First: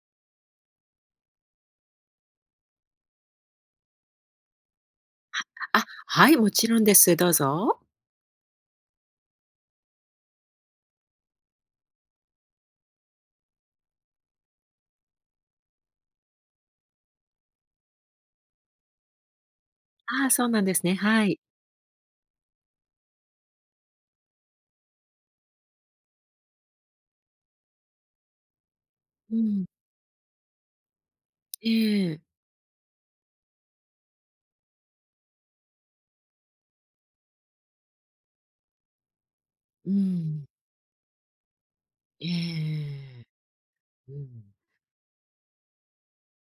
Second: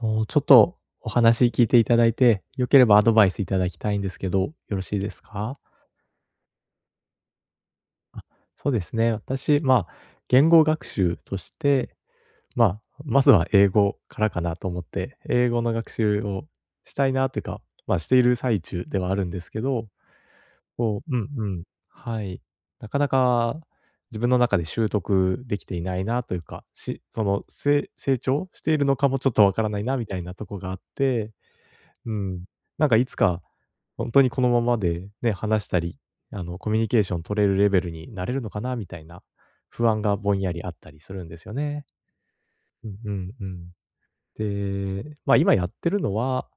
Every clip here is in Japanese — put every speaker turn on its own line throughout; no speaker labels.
もうちょっとお話聞いていただいて、良ければアドバイスいただきたいんですけど、よろしいですか？
あ、はい、もちろんです。どうぞ。
そうですね、私、言語学習として、まずは英語からかなと思って、英語の学習をしたいなというか、している最中ではあるんですけど、
ああ、そうなんですね。
う
は
ん
い。
うん、はい。なかなか自分の中で習得できていないなというか、しその、せい成長しているのかもちょっ
う
とわか
ん。
らないなみたいなとこがあって、
え
う
え。
ん。なんかいつか、本当にこのままでね、話したり、コミュニケーション取れるレベルになれるのかなみたいな不
う
安がぼん
ん。
やりあったりするんですよね。
え
うんう
え。
んうん。
うん。
で、今やってるのは、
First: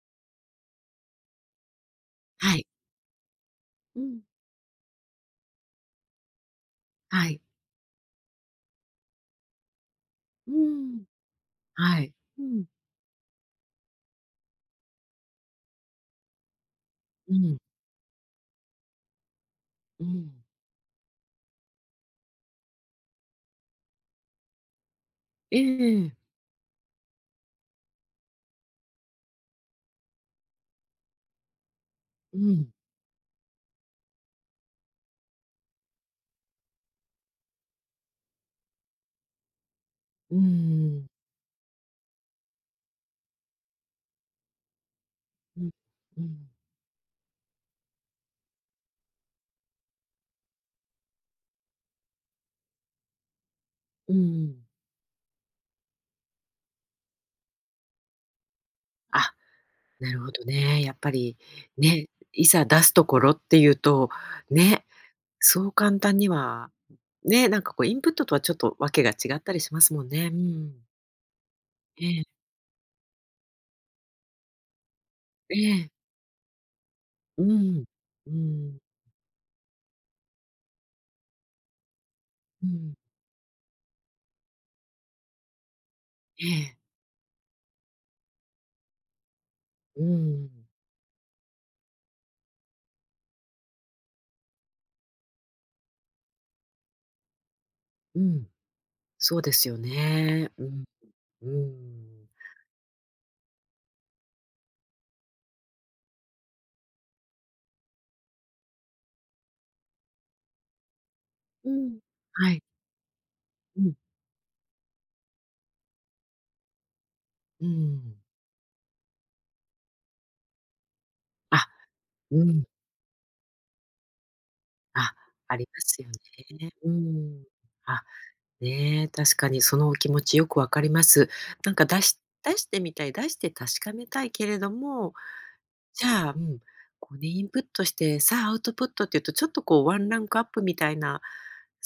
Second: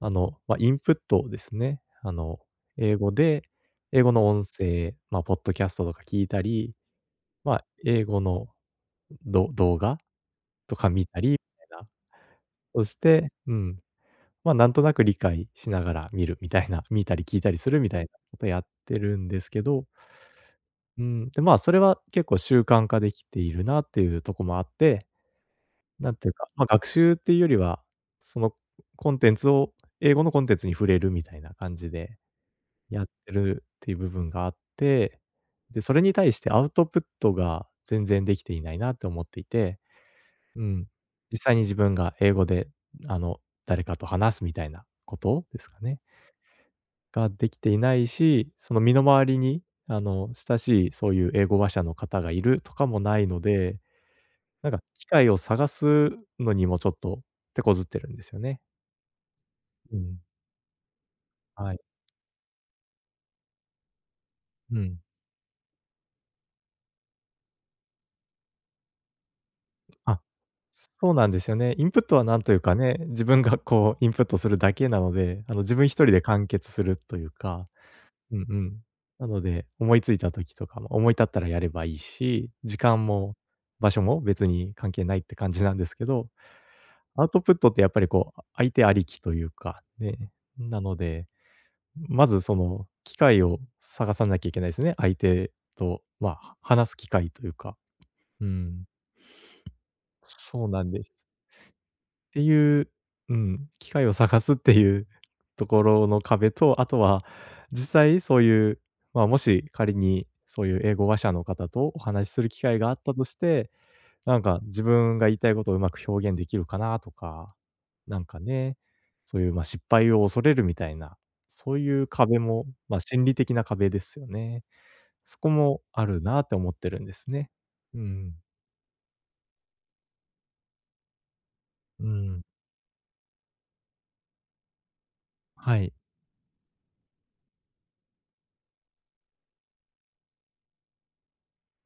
インプットですね。
はい。
英語で
う
英語
ん。
の音声、ポッドキャストとか聞いたり、
はい。
英語の動画
う
とか
ん。
見たりみたいな。
はい。うん。
そして、うん、なんとなく理解しながら見るみたいな、見たり
う
聞いた
ん。
りするみたいなことやってるんですけど、
うん。
うん、で、それは結構習慣化できているなっていうとこもあって、
え
な
え。
んていうか、学習っていうよりは、そのコンテンツを英語のコンテンツに触れるみたいな感じで
うん。
やってるっていう部分があって、で、それに対してアウトプットが全然できていないなって思っていて、
う
うん、
ん。
実際に自分が英語で、あの、誰かと話すみたいなことで
う
す
ん。
かね。
うん。
ができていないし、その身の回りに、親しいそういう英語話者の方がいるとかもないので、
うん。
なんか機会を探すのにもちょっと手こずってるんですよね。
あ、
う
なる
ん。
ほどね。やっぱり、
はい。
ね、いざ出すところっていうと、
う
ね、
ん。
そう簡単には、ね、なんかこうインプットとはちょっとわけが違ったりしますもん
あ、
ね。うん。
そうなんですよね。インプ
え
ットはなん
え。
というかね、自分がこうインプットするだけなので、
え
自分一
え。
人で完結するという
う
か、
ん。う
うんう
ん。
ん。なので、思いついた時とかも、思い立ったらやればいいし、
う
時
ん。
間も場所も別に関係ないって感じなんですけど、
ええ。
アウトプットってやっぱりこう、相手ありきというか、
う
ね、
ん。
なので、まずその機会を探さなきゃいけないですね。相手と、話す機会というか、
う
う
ん。
ん、
そうですよね。う
そう
ん。
なんです。
うん。
っていう、うん、機会を探すっていうところの壁と、あとは実際そういう、もし仮にそういう英語話者の方
う
と
ん。
お話しする
は
機
い。
会があったとして、
うん。
なんか自分が言いたいことをうまく表現できるかなとか、
うん。
なんかね、そういう、失敗を恐れるみたいな、
あ、
そういう壁
うん。
も、心理的な壁ですよね。
あ、
そこ
ありま
も
す
あ
よ
るなって思
ね。
って
う
るんです
ん。
ね。う
あ、
ん。
ねえ、確かにそのお気持ちよくわかります。なんか出
う
し
ん。
出してみたい、出して確かめたいけれども、
はい。
じゃあ、うん、こうね、インプットして、さあアウトプットっていうと、ちょっとこうワンランクアップみたいな、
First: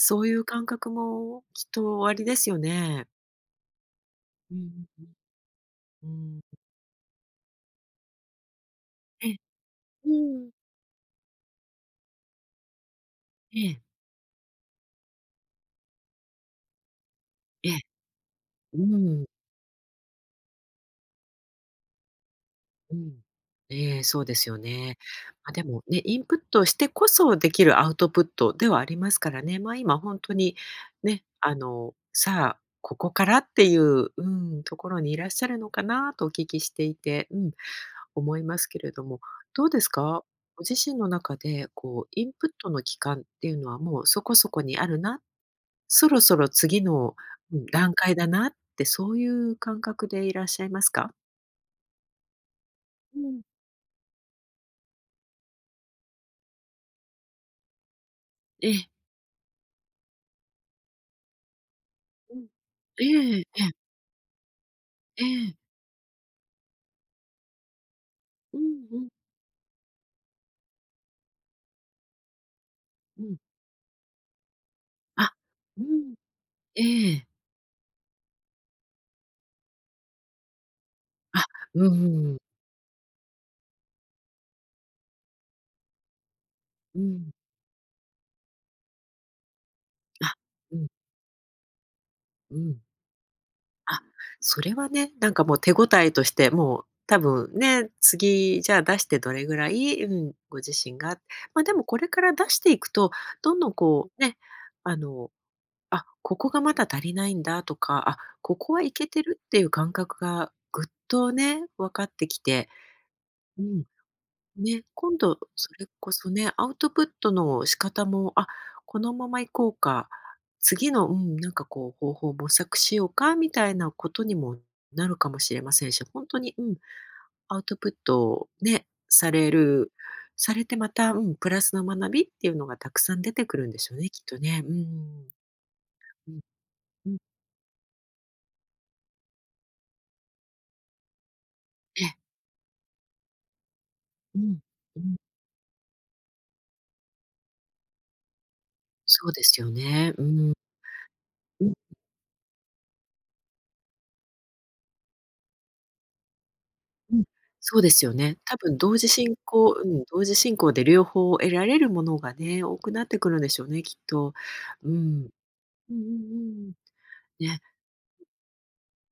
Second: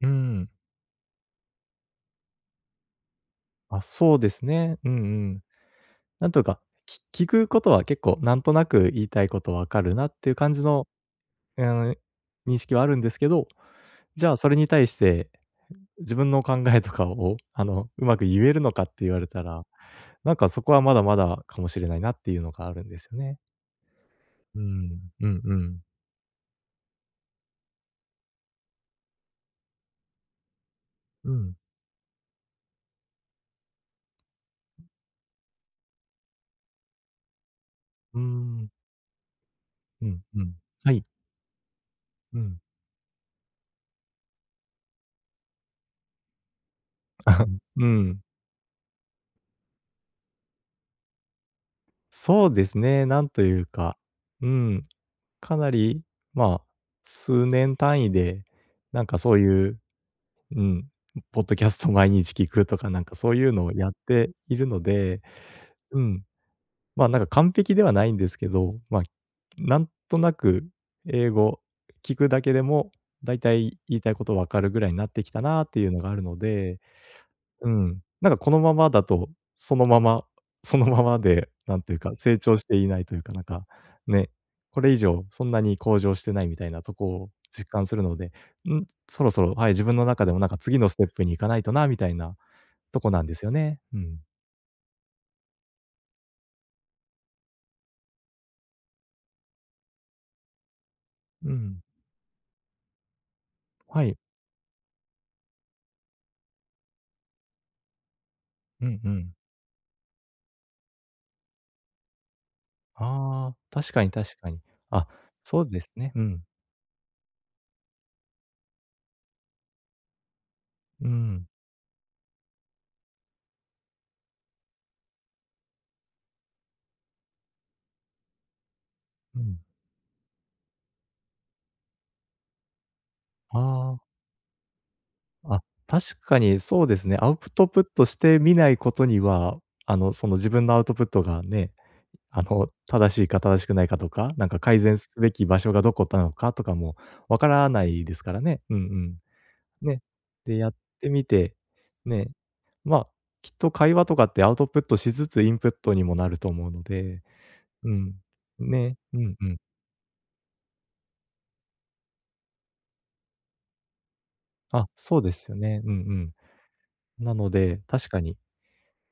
う
ういう
ん。
感覚もきっとおありですよね。
あ、そうです
うんうん
ね。うんう
うん。
ん。なんというか、聞くことは結構なんとなく言いた
え
い
え、
ことわかるな
う
っていう
ん。
感じの、うん、認識はあるんですけど、
ええ、
じゃあそれに対して自分の考えとかを、
ええ、
うまく言えるの
う
かって言わ
ん、
れたら、なんかそこはまだまだかもしれないなっていうのがあるん
う
です
ん。
よね。
ええ、そうですよ
う
ね。
ん、うん
まあ、
う
で
ん。
もね、インプットしてこそできるアウトプットではありますからね。ま、今本当にね、
う
あ
ん、
の、さあ、ここからっていう、うん、ところにいらっしゃるのかなとお聞きしていて、うん、
うー
思います
ん、
けれども、どうです
うん、
か？
うん。
ご自
は
身
い。
の中で、こう、イン
う
プッ
ん。
トの期間っていうのはもうそこそこにあるな、そろそろ次の、うん、
う
段階
ん、
だなって、そういう感覚でいらっしゃいますか？
そうですね、
う
なん
ん、
というか、うん、かなり、まあ、数年単位で、
ええ、
なんかそういう、うん、ポッドキャスト毎日
うん。
聞くとか、な
え
んかそう
え
いう
え
の
え、
をやっているので、
ええ、
うん。なんか完璧ではないんですけ
うん
ど、
うん
なんとなく英語聞くだけでも、
う
だ
ん。
いたい言いたいことわかるぐらいになってき
あ、
たなって
う
いうのが
ん、
あるので、
ええ、
うん、なんかこのままだと、そのまま、そのまま
あ、
で、なん
うんう
というか、
んうん。
成長していないというか、なんか、ね、これ以上そんなに向上してないみたいなと
う
こ
ん、
を実感するので、ん、そろそろ、はい、自分の中
あ、
でもなんか
う
次
ん、
のステップに行かないとなみたいな
うん。
とこなんですよね。う
あ、
ん。
それはね、なんかもう手応えとして、もう多分ね、次じゃあ出してどれぐらい、うん、ご自身が、
う
まあ、で
ん。
もこれから出していくと、どんどん
は
こ
い。
うね、あの、あ、ここがまだ足りないんだとか、あ、ここは
う
い
ん
け
う
て
ん。
るっていう感覚がぐっとね、分かってきて、
ああ、
うん、
確かに確かに。
ね、
あ、
今度
そう
そ
で
れ
す
こ
ね。う
そ
ん。
ね、アウトプットの仕方も、あ、このままいこうか、次の、
う
うん、
ん。
なんかこう方法を模索しようかみたいなことにもなるかもしれませんし、本当に、うん、アウトプットをね、さ
う
れ
ん。
るされてまた、うん、プラスの学びっていうのがたくさん出てく
あ
るんでしょう
あ。
ね、きっとね。うん。
あ、確
う
か
ん、
にそうです
う
ね。
ん。
アウトプットしてみないことには、その自分のアウトプットがね、
ええ、
正しいか正しくないかとか、
う
なん
ん、
か改善
う
す
ん。
べき場所がどこなのかとかもわからないですからね。うん
そう
う
ですよ
ん。ね。
ね。うん。
で、やってみて、
うん。
ね、まあ、きっと会話とかってアウトプットしつつインプットにもなると思うの
う
で、
ん、そうで
う
すよ
ん。
ね。多分同
ね、
時
う
進
んうん。
行、うん、同時進行で両方得られるものがね、多くなってくるんでしょうね、きっと。
あ、
う
そう
ん。
ですよね。うん
うんうんう
う
んうん。
ん。なの
ね、
で、確かに、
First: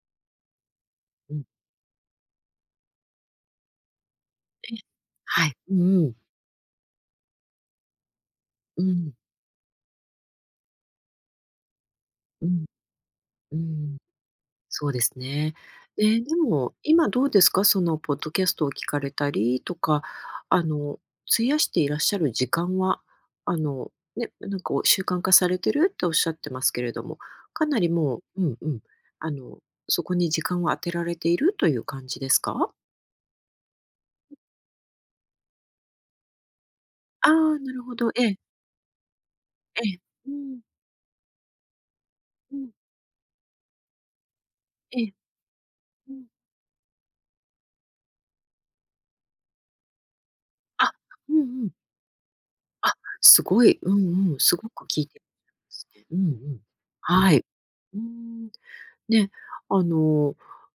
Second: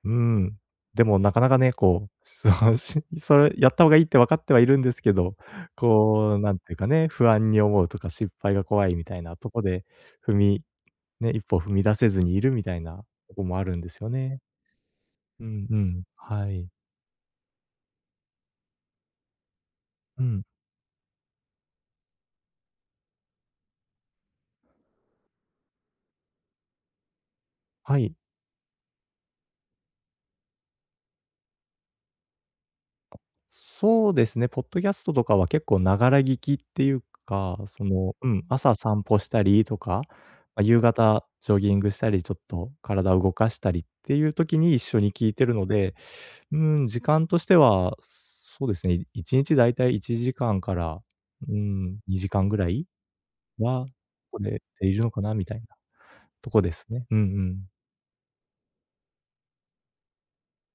うん。でもな
う
か
ん。
なかね、こう、そう、 それやった方がいいって分かってはい
え、
るんですけど、
はい。うんうん。
こう、なんていうかね、不安に思うとか失敗が
う
怖いみ
ん。
たいなとこで、踏みね、一歩踏み出せずにい
う
るみ
ん。
たいなとこ
う
もあるんで
ん。
すよね。
そうです
う
ね。
んうん。
え、で
はい。
も、今どうですか？そのポッドキャストを聞かれたりとか、
うん。
あの、費やしていらっしゃる時間は、あの、ね、なんか、お習慣化されてるっておっしゃってますけれども、かなり
はい。
もう、うんうん、あの、そこに時間を当てられているという感じですか？
そうですね、ポッドキャストとかは結構ながら聞きっていう
あ
か、
あ、なる
そ
ほど。
の、
え
う
え、
ん、朝散歩したりと
ええ。
か、
うん、
夕方ジョギングしたり、ちょっ
うん、
と体を動かしたりっていう時に一緒
え
に
え、
聞いてるので、
うん。
うーん、時間としては、そうですね、1日だいたい1時間かんか
あ、
ら、
うんう
うー
ん。
ん、2時間ぐらい
あ、すごい、
は、
うんうん、
取
す
れ
ごく
てい
聞
る
い
の
て
か
ま
なみたいな
すね。うんう
と
ん。
こですね。うんう
はい。
ん。
うん。ね、あの、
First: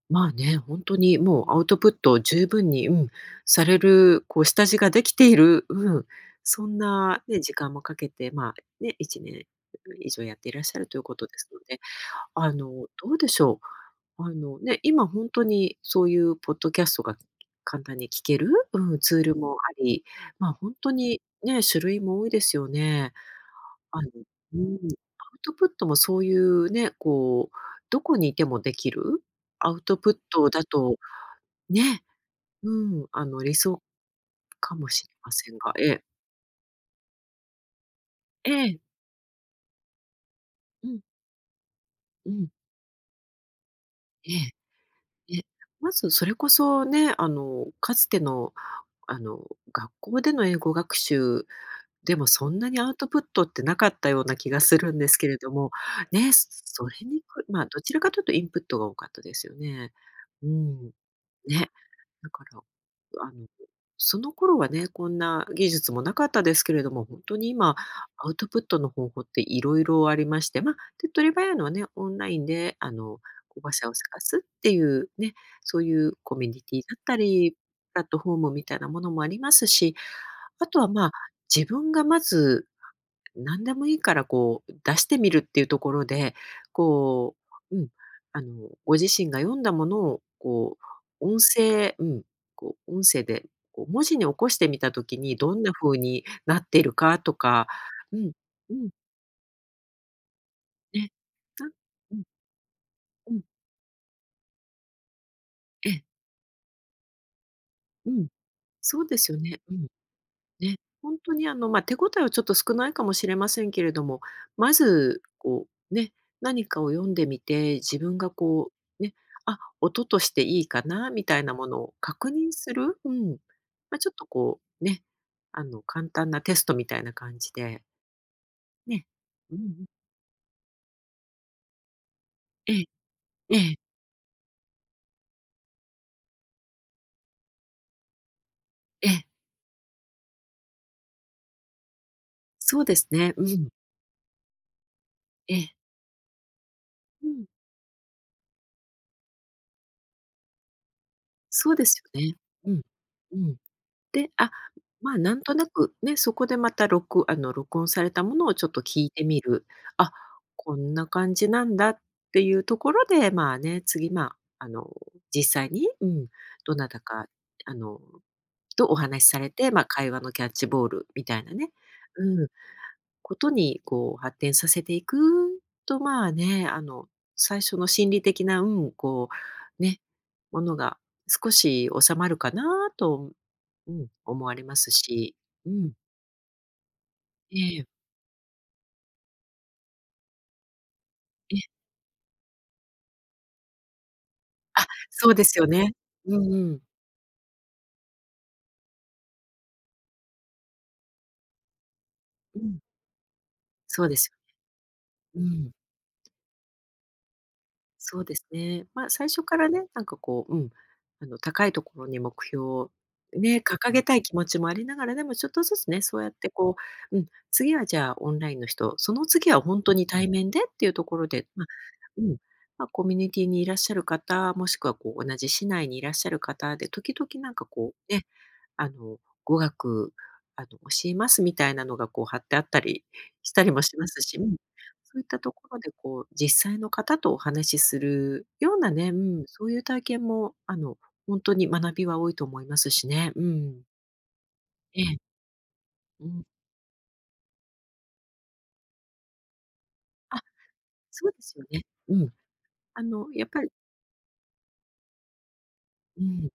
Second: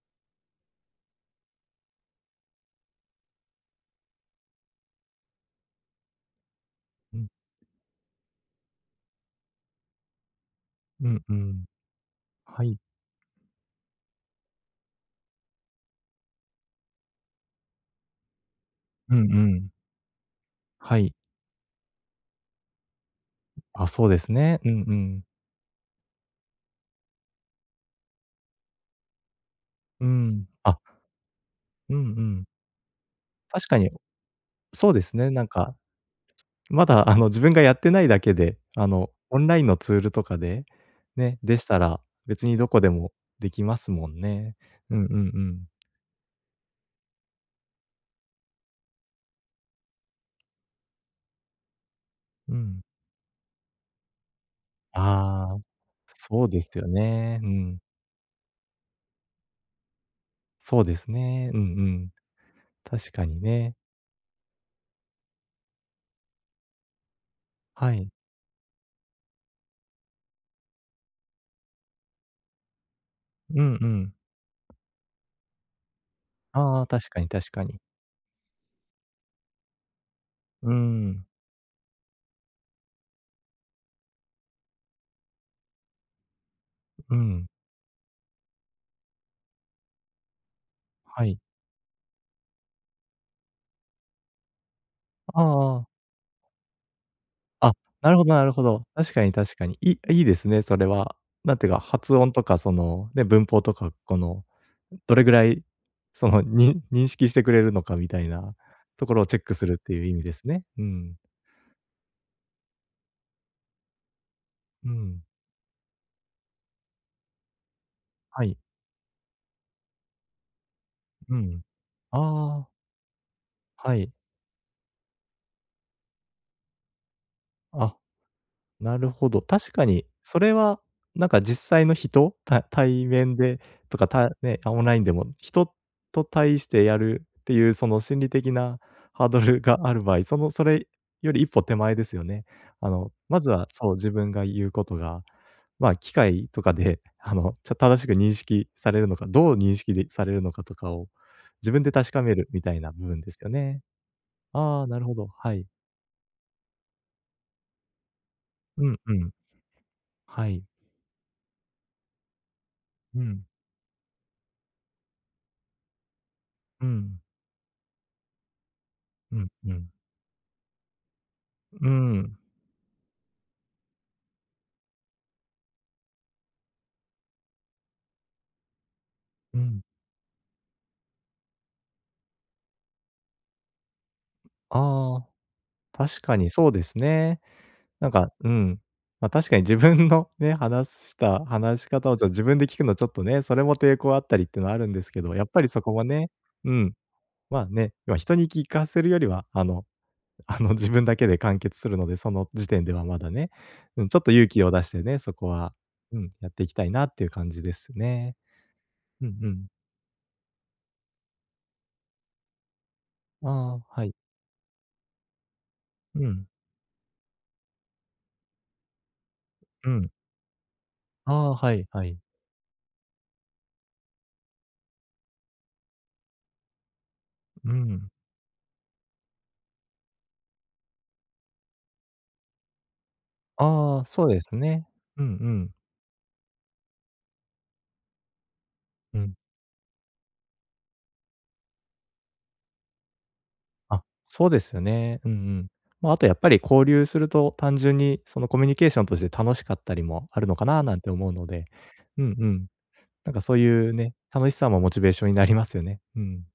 まあね、本当にもうアウトプットを十分に、うん、される、こう下地ができている、うん、そん
う
な
ん。
ね、時間もかけて、まあ、ね、1年以上やっていらっしゃるという
う
こ
ん
と
う
ですの
ん。
で、あ
は
の、
い。
どうでしょう。あの、ね、今本当にそういうポッドキャストが簡単に聞ける、うん、
う
ツ
ん
ー
う
ルも
ん。
あり、まあ、本当
はい。
にね、種類も多いですよね。
あ、
あ
そう
の、
です
う
ね。
ん、ア
うんうん。
ウトプットもそういうね、こう、どこにいてもできるアウト
うー
プッ
ん。
トだ
あ、
と、
うんう
ね、
ん。
うん、あの、理
確か
想
に、
かも
そうで
しれ
すね、
ま
なん
せんが、
か、
ええ。
まだ自分がやってないだけ
え
で、
え、
オンラインのツールとかで、
うん、
ね、でしたら、
う
別
ん、
にどこでもできますもん
ええ、
ね。うんうん
え
う
え。
ん。
まずそれこそね、あの、かつての、あの、学校での英語学習でもそ
う
んなに
ん。
アウトプットってなかったような気がするんですけれど
ああ、
も、ね、
そうです
そ
よ
れに
ね。
く、
う
まあ、
ん。
どちらかというとインプットが多かったですよね。う
そう
ん、
ですね。うんう
ね。
ん。
だから、
確か
あ
に
の、
ね。
その頃はね、こんな技術もなかったですけれども、本当に今、
はい。
アウトプットの方法っていろいろありまして、まあ、手っ取り早いのはね、オンラインであの、講
う
話
んう
者を
ん。
探すっていうね、そういうコミュニティ
ああ、
だっ
確
た
かに
り、
確かに。
プラットフォームみたいなものもありますし、あ
う
とは、まあ、
ん。
自分がまず何でもいいからこう出してみるっていうところで、
う
こ
ん。
う、うん、あの、ご自身が読んだものをこ
は
う音
い。
声、うん、こう音声でこう文字に起こしてみたときに
あ
どんな
あ
風
あ。
になっているかとか、
あ、な
う
るほ
ん、
どなるほ
う
ど。
ん、
確かに確かに。いいですね、それ
ね、
は。なん
な、
ていうか、発
うん、
音とかその、ね、
うん、
文法とか、この、どれぐらい、
ええ、
その、に認識してくれるのかみ
う
た
ん、
いな
そ
と
う
こ
で
ろを
す
チ
よ
ェック
ね。
す
う
るっ
ん。
ていう意味ですね。
ね、
うん。
本当にあの、まあ、手応えはちょっと少ないかもしれませんけれども、ま
う
ず、
ん。
こう、ね、何かを読んでみて、自分が
はい。
こう、ね、あ、音としていいかなみ
う
たいな
ん。
ものを確認
あ
す
あ、
る、うん。
は
まあ、ち
い。
ょっとこう、ね、あの、簡単なテストみたいな感じで、
あ、な
ね。
るほど。
うんう
確か
ん。
に、それは、なんか実際の人、
ええ、
対面
え
で
え、
とか、たね、あ、オンラインでも、人と対してやるっていう、その心理的な
ええ。
ハードルがある場合、その、それより一歩手前ですよね。
そうですね。
ま
う
ず
ん。
は、そう、自分が言うことが、
ええ。
機械とかで、
うん。
正しく認識されるのか、どう認識でされるのかとかを、自
そう
分
で
で
す
確
よ
かめ
ね。
るみ
う
たい
ん。
な部分で
う
すよ
ん。
ね。
で、あ、
ああ、なる
ま
ほ
あ、
ど。
なん
は
とな
い。
くね、そこでまた録あの、録音されたものをちょっと
うん
聞い
う
て
ん。
みる。あ、
はい。
こんな感じなんだっていうところ
う
で、
ん。
まあね、次、まあ、あの、実際に、うん、ど
う
なた
ん。
か、あの、とお話し
う
さ
ん
れて、
う
まあ、
ん。
会話のキャッチボールみたいなね。
うん、
うん。ことにこう発展させていくと、まあね、あの、最初の心理的な、うん、こ
うん。
う、ね、ものが少し収まるかなと、うん、思われます
ああ、
し。うん。
確かにそうですね。
ええ、
なんか、うん。確かに自分のね、
え、
話し方を自分で聞くのちょっとね、それも抵抗あったりってのはあるんですけ
そ
ど、
うで
やっ
す
ぱ
よ
りそこ
ね。
もね、
うんう
う
ん。
ん、まあね、人に聞かせるよりは、あの、 自分だけで完結するので、その
う
時
ん、
点ではまだね、う
そう
ん、
で
ちょっ
す
と
よ。
勇気を出してね、そ
う
こ
ん。
は、うん、やっていきたいなっていう感じです
そうで
ね。
すね。まあ、
う
最
ん
初
う
か
ん。
らね、なんかこう、うん、あの、高いところに目標を
あ
ね、
あ、
掲げ
は
た
い。
い気持ちもありながら、でもちょっとずつね、そう
う
やっ
ん、
てこう、うん、次はじゃあオンラインの人、その次は本
う
当に
ん。
対面でっていうところ
あ
で、
あ、
ま、
はいはい。
うん、まあ、コミュニティにいらっしゃる方、もしくはこう同じ市内にいらっしゃる方で、時々なんか
う
こ
ん。
うね、あの、語学、あの、教えますみたいなのがこう貼ってあったりしたりもし
ああ、
ます
そう
し。
ですね。
そうい
う
っ
ん
た
う
とこ
ん。
ろでこう、実際の方とお話しするようなね、う
うん。
ん、そういう体験もあの、本当に学びは多いと思いますしね。うん。
あ、そうですよ
ええ、
ね。うんうん。あと
う
やっ
ん。
ぱり交流すると、単純にそのコミュニケーションとして楽しかったりも
あ、
あるのかななんて
そ
思
う
う
で
の
すよ
で、
ね。う
う
ん。
んうん。
あの、
なんか
やっ
そう
ぱり
いうね、楽しさもモチベーションになりますよね。う
う
ん。
ん。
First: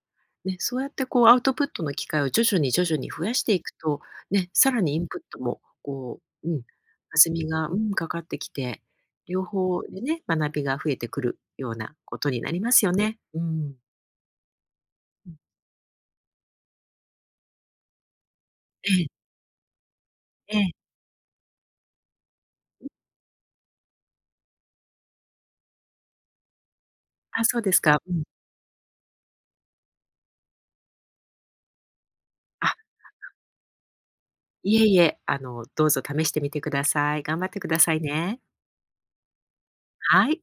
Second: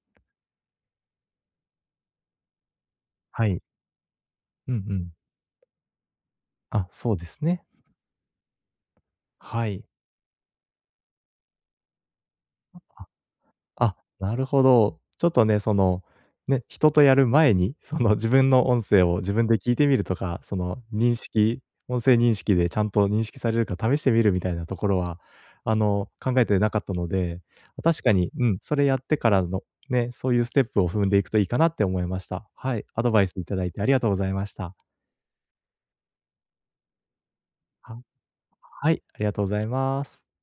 ね、そうやってこうアウトプットの機会を徐々に徐々に増やし
は
てい
い。
くと、ね、さ
うんう
らにイン
ん。
プットもこう、うん、
あ、そうで
弾
す
み
ね。
が、うん、かかってきて、両
は
方
い。
でね、学びが増えてくるようなことになりますよね。うん。
あ、なるほど。ちょ
う
っ
ん。
とね、その、ね、人とやる前に、その自分の音
え
声
え、
を自分で聞いてみるとか、そ
ええ。
の認識音声認識でちゃんと認識されるか試してみるみたいなところは、考えてなかったので、
あ、そうですか。
確か
うん。
に、うん、それやってからの、ね、そういうステップを踏んでいくといいかなって思いました。
あ、
はい、アドバイスいただいてありがとうございました。
いえいえ、あの、どうぞ試してみてください。頑張ってくださ
は
いね。
はい、ありがとうございます。
はい。